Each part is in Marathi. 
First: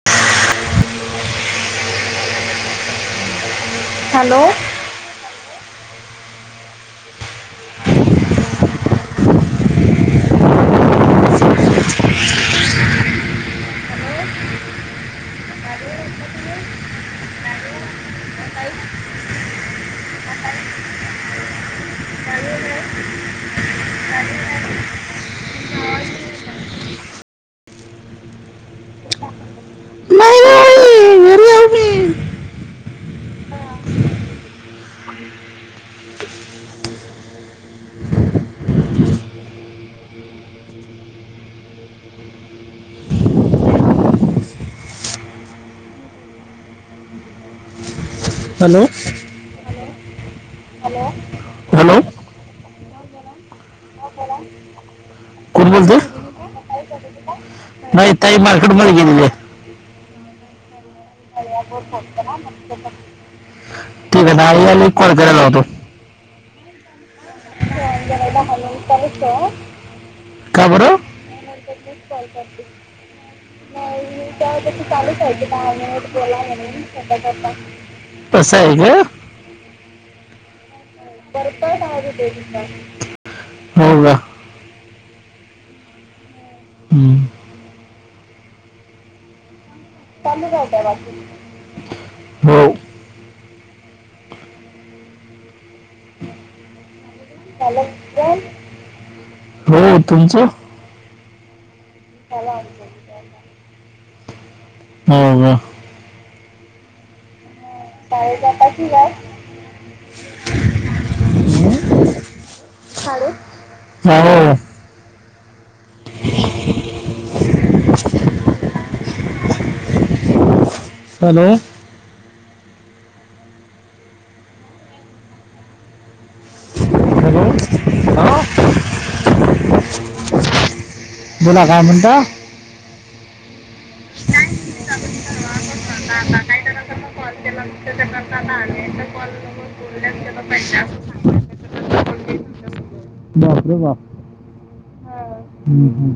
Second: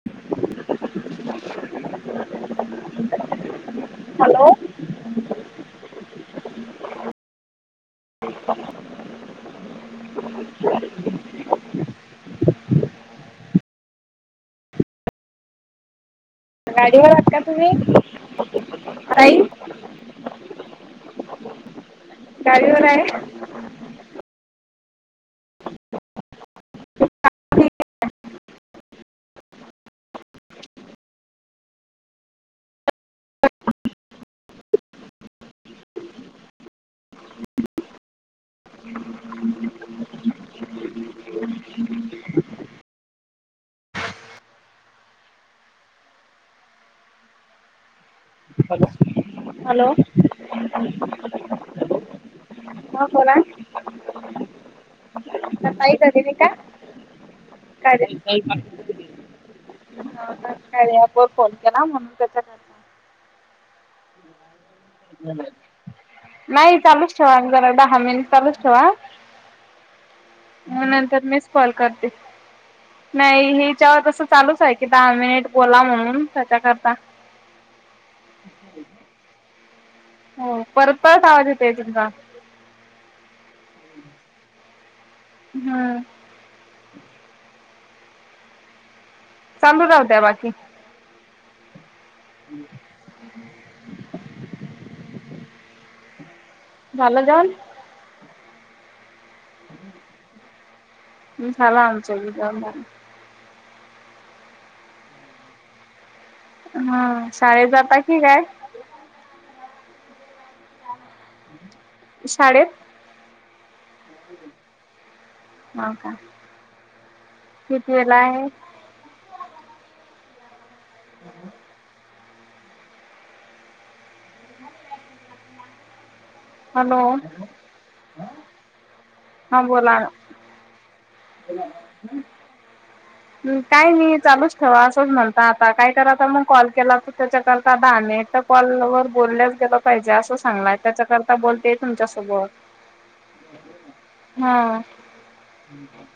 [unintelligible] हॅलो! गाडीवर आहात का तुम्ही ताई? [unintelligible] गाडीवर हाय. नाही नाही घरी आहो मी हॅलो! हॅलो! हॅलो! हा बोला कोण बोलतो का [unintelligible] नाही ताई मार्केट मध्ये गेलेले [unintelligible] हा अपोर फोन केला म्हणून त्या [unintelligible] हो [unintelligible] [unintelligible] नाही चालूच ठेवा जरा दहा मिनिट चालूच ठेवा. [unintelligible] का मग बरं नंतर मीच कॉल करते. नाही हेच्यावर तसं चालूच आहे. कि दहा मिनिट बोला म्हणून कश्याकरता तसं आहे का? हो परत परत आवाज येत [unintelligible] हो गा. हा. हम्म. चालू राहू द्या बाकी [unintelligible] हम्म. झालं जेवण? याला. [unintelligible] हो. तुमचं? झाला आमचं बी दोनदा. हो का? हा शाळेत जाता की काय? ठिक आहे. शाळेत शाळेत हो. हो का कितवीला आहे? हॅलो हॅलो, हा? हा बोला ना. बोला काय म्हणता? हम्म काय नाही चालूच ठेवा असंच म्हणता आता काय कराता मग कॉल केला तर त्याच्याकरता दानेट कॉलवर बोललंच गेलं पाहिजे असं सांगणं हाय. त्याच्याकरता बोलतेय तुमच्यासोबत. [unintelligible] हम्म हा हम्म.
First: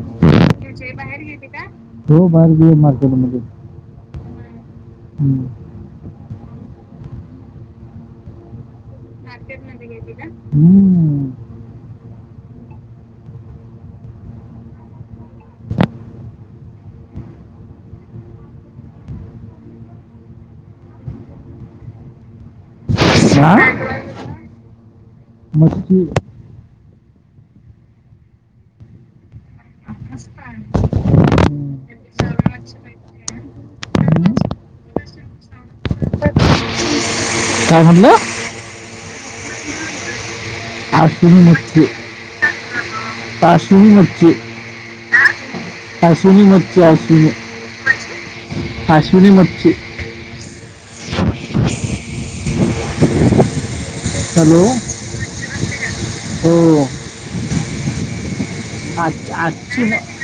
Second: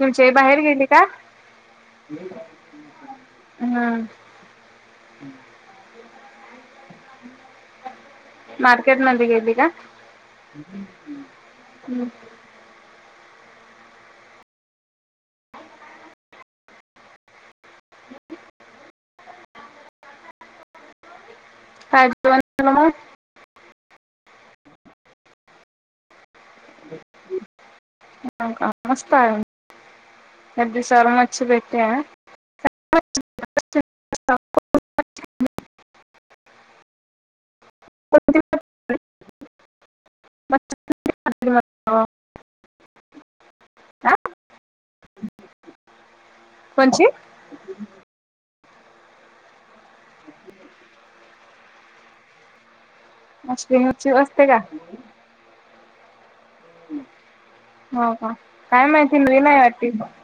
तुमची आई बाहेर गेली का हो बाहेर गेली मार्केटमध्ये. हम्म [inaudible] हम्म. मार्केटमध्ये गेली का? हम्म. [unintelligible] [unintelligible] नक्की हों का मस्त आहे. या दिवसात मच्छी हम्म, भेटते हा. [unintelligible] काय म्हटलं [unintelligible] [unintelligible] आश्विनी मुच्छी, आश्विनी मुच्छी आश्विनी कोणची [unintelligible] आश्विनी [unintelligible] [unintelligible] वरची असते का? हॅलो हो. हो का? काय माहिती आज- घरी नाही आजची वाटते. म-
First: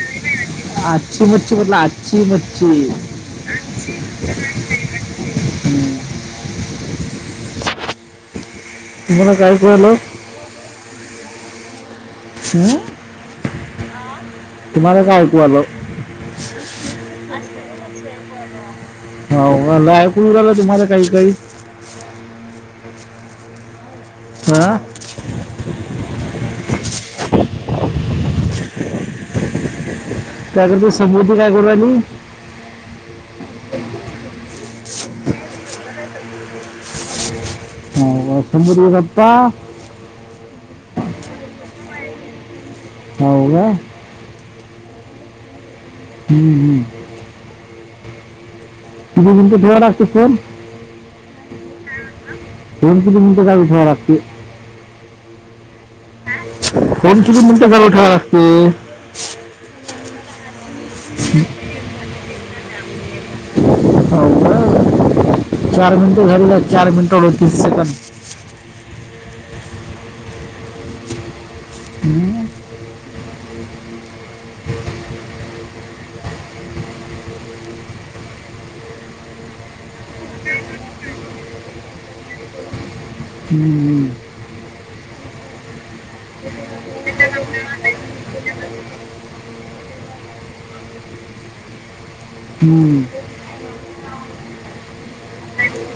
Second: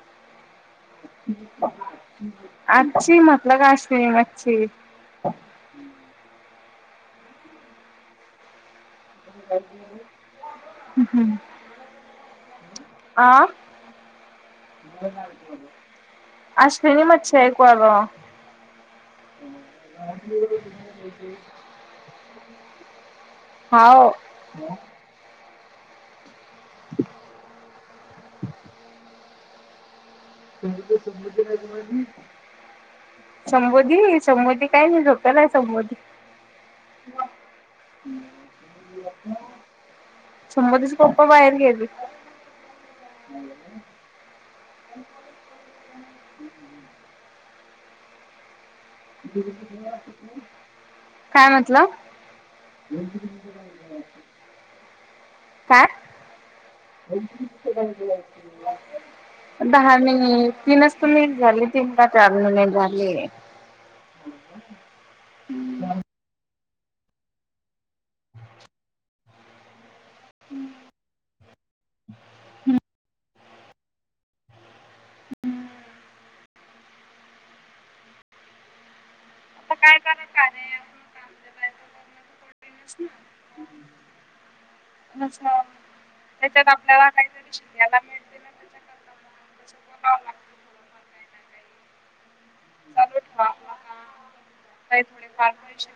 आजची मच्छी म्हटलं आजची मच्छी आच्ची मतलब आश्विनी मच्छी हम्म. [unintelligible] हम्म हम्म. हम्म. आं तुम्हाला काय ऐकु आलं असलेन मगछ आहे कवाल [unintelligible] हो मला ऐकू राहिलं तुम्हाला काही काही हाव आं काय करतो समृद्धी काय करू राहिली? संबोधी संबोधी काय नाही झोपेल हाय संबोधी हो का? समृद्धी गप्पा [unintelligible] समतीचे पप्पा बाहेर गेले. हाव का? हम् [unintelligible] हम्म हम्म. [unintelligible] लागते फल. काय म्हटलं? फोन किती मिनिटं चालू ठेवा लागते? काय फोन किती मिनिटं चालू ठेवा लागते हो दहा मिनिट तीनच तर मी झाले तीनदा चारमिनिट झाले हाव का चार मिनिट झाले चार मिनिट आडतीस सेकंद. [inaudible] हम्म. हम्म [unintelligible] आता काय कराय. [unintelligible] [unintelligible] हम्म, त्याच्यात आपल्याला काहीतरी शिकायला मिळतील. [unintelligible] [unintelligible] हम्म चालू काही थोडे फार कर शक [unintelligible]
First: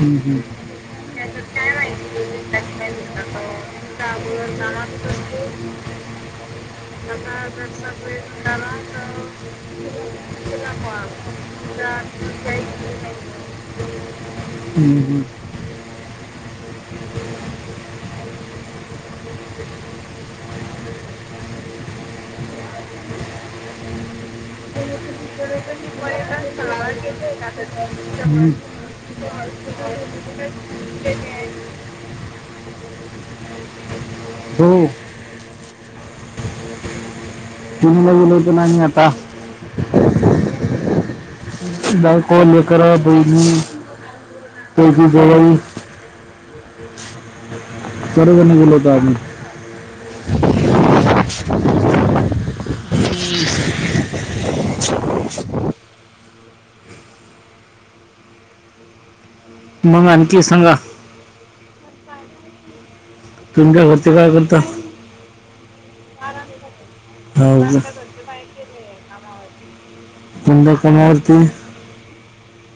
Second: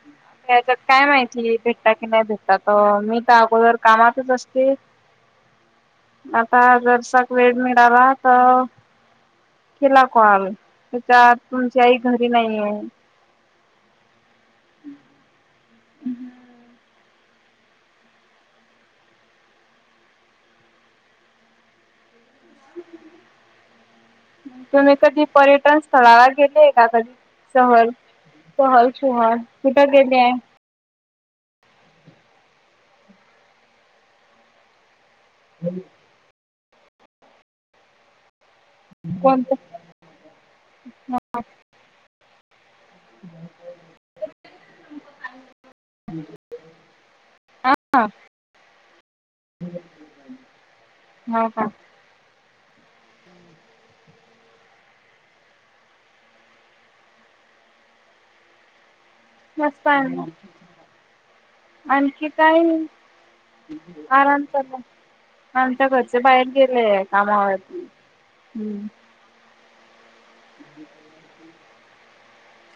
हम्म, हम्म, त्याच्यात काय माहिती भेटता की नाही भेटत तर मी तर अगोदर कामातच असते आता जर् साक वेळ मिळाला तर केला कॉल त्याच्या तुमची आई घरी नाही आहे. हम्म. [inaudible] तुम्ही कधी पर्यटन स्थळाला गेले का कधी शहर हम्म. सहल [unintelligible] कुठं गेले आहे? हो [unintelligible] [unintelligible] कोणत बायको लेखन बहिणी त्यायची जावई [unintelligible] हा ह [unintelligible] सर्वजण गेलो होतो आम्ही. हा का मस्त आहे मंग ना. आणखी सांगा? आणखी काय नाही. तुमच्या घरचे काय आराम करता चाला आमच्या घरच्या बाहेर गेलेय कामावर हम्म [inaudible] कोणत्या कमवती [unintelligible]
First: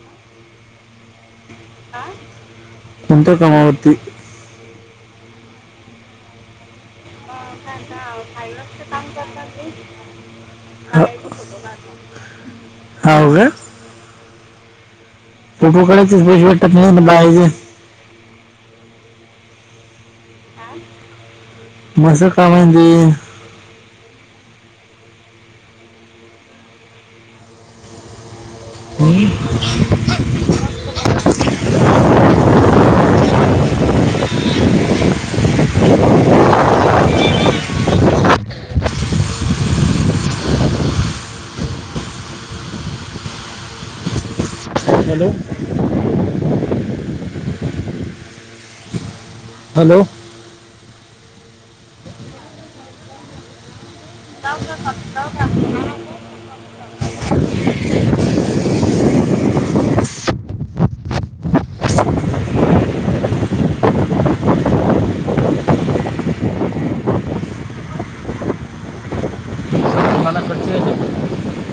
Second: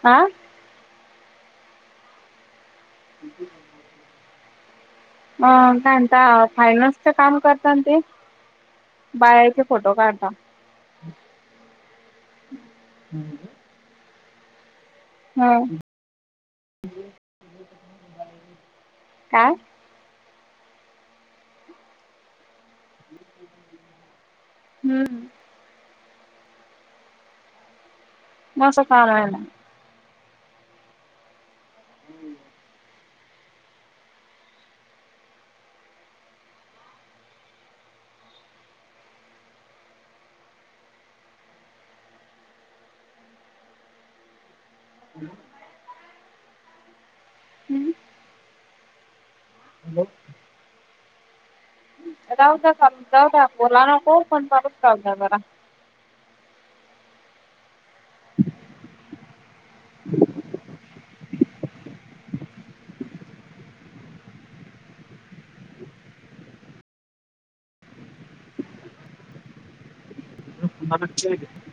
आं कोणत्या कामावरती? अ काय म्हणता फायनस काम करतात ते बायाचे फोटो काढता हा. हाव गा ह फोटो काढायचेच पैसे भेटतात [unintelligible] काय? आं. म असं का म्हणजे हम्म. मस्त काम आहे ना. हम्म. हॅलो. हॅलो. राहू द्या काम जाऊ द्या. बोलाय नको, पण चालूच राहू द्या जरा. [inaudible] मला खर्च यायचे [unintelligible]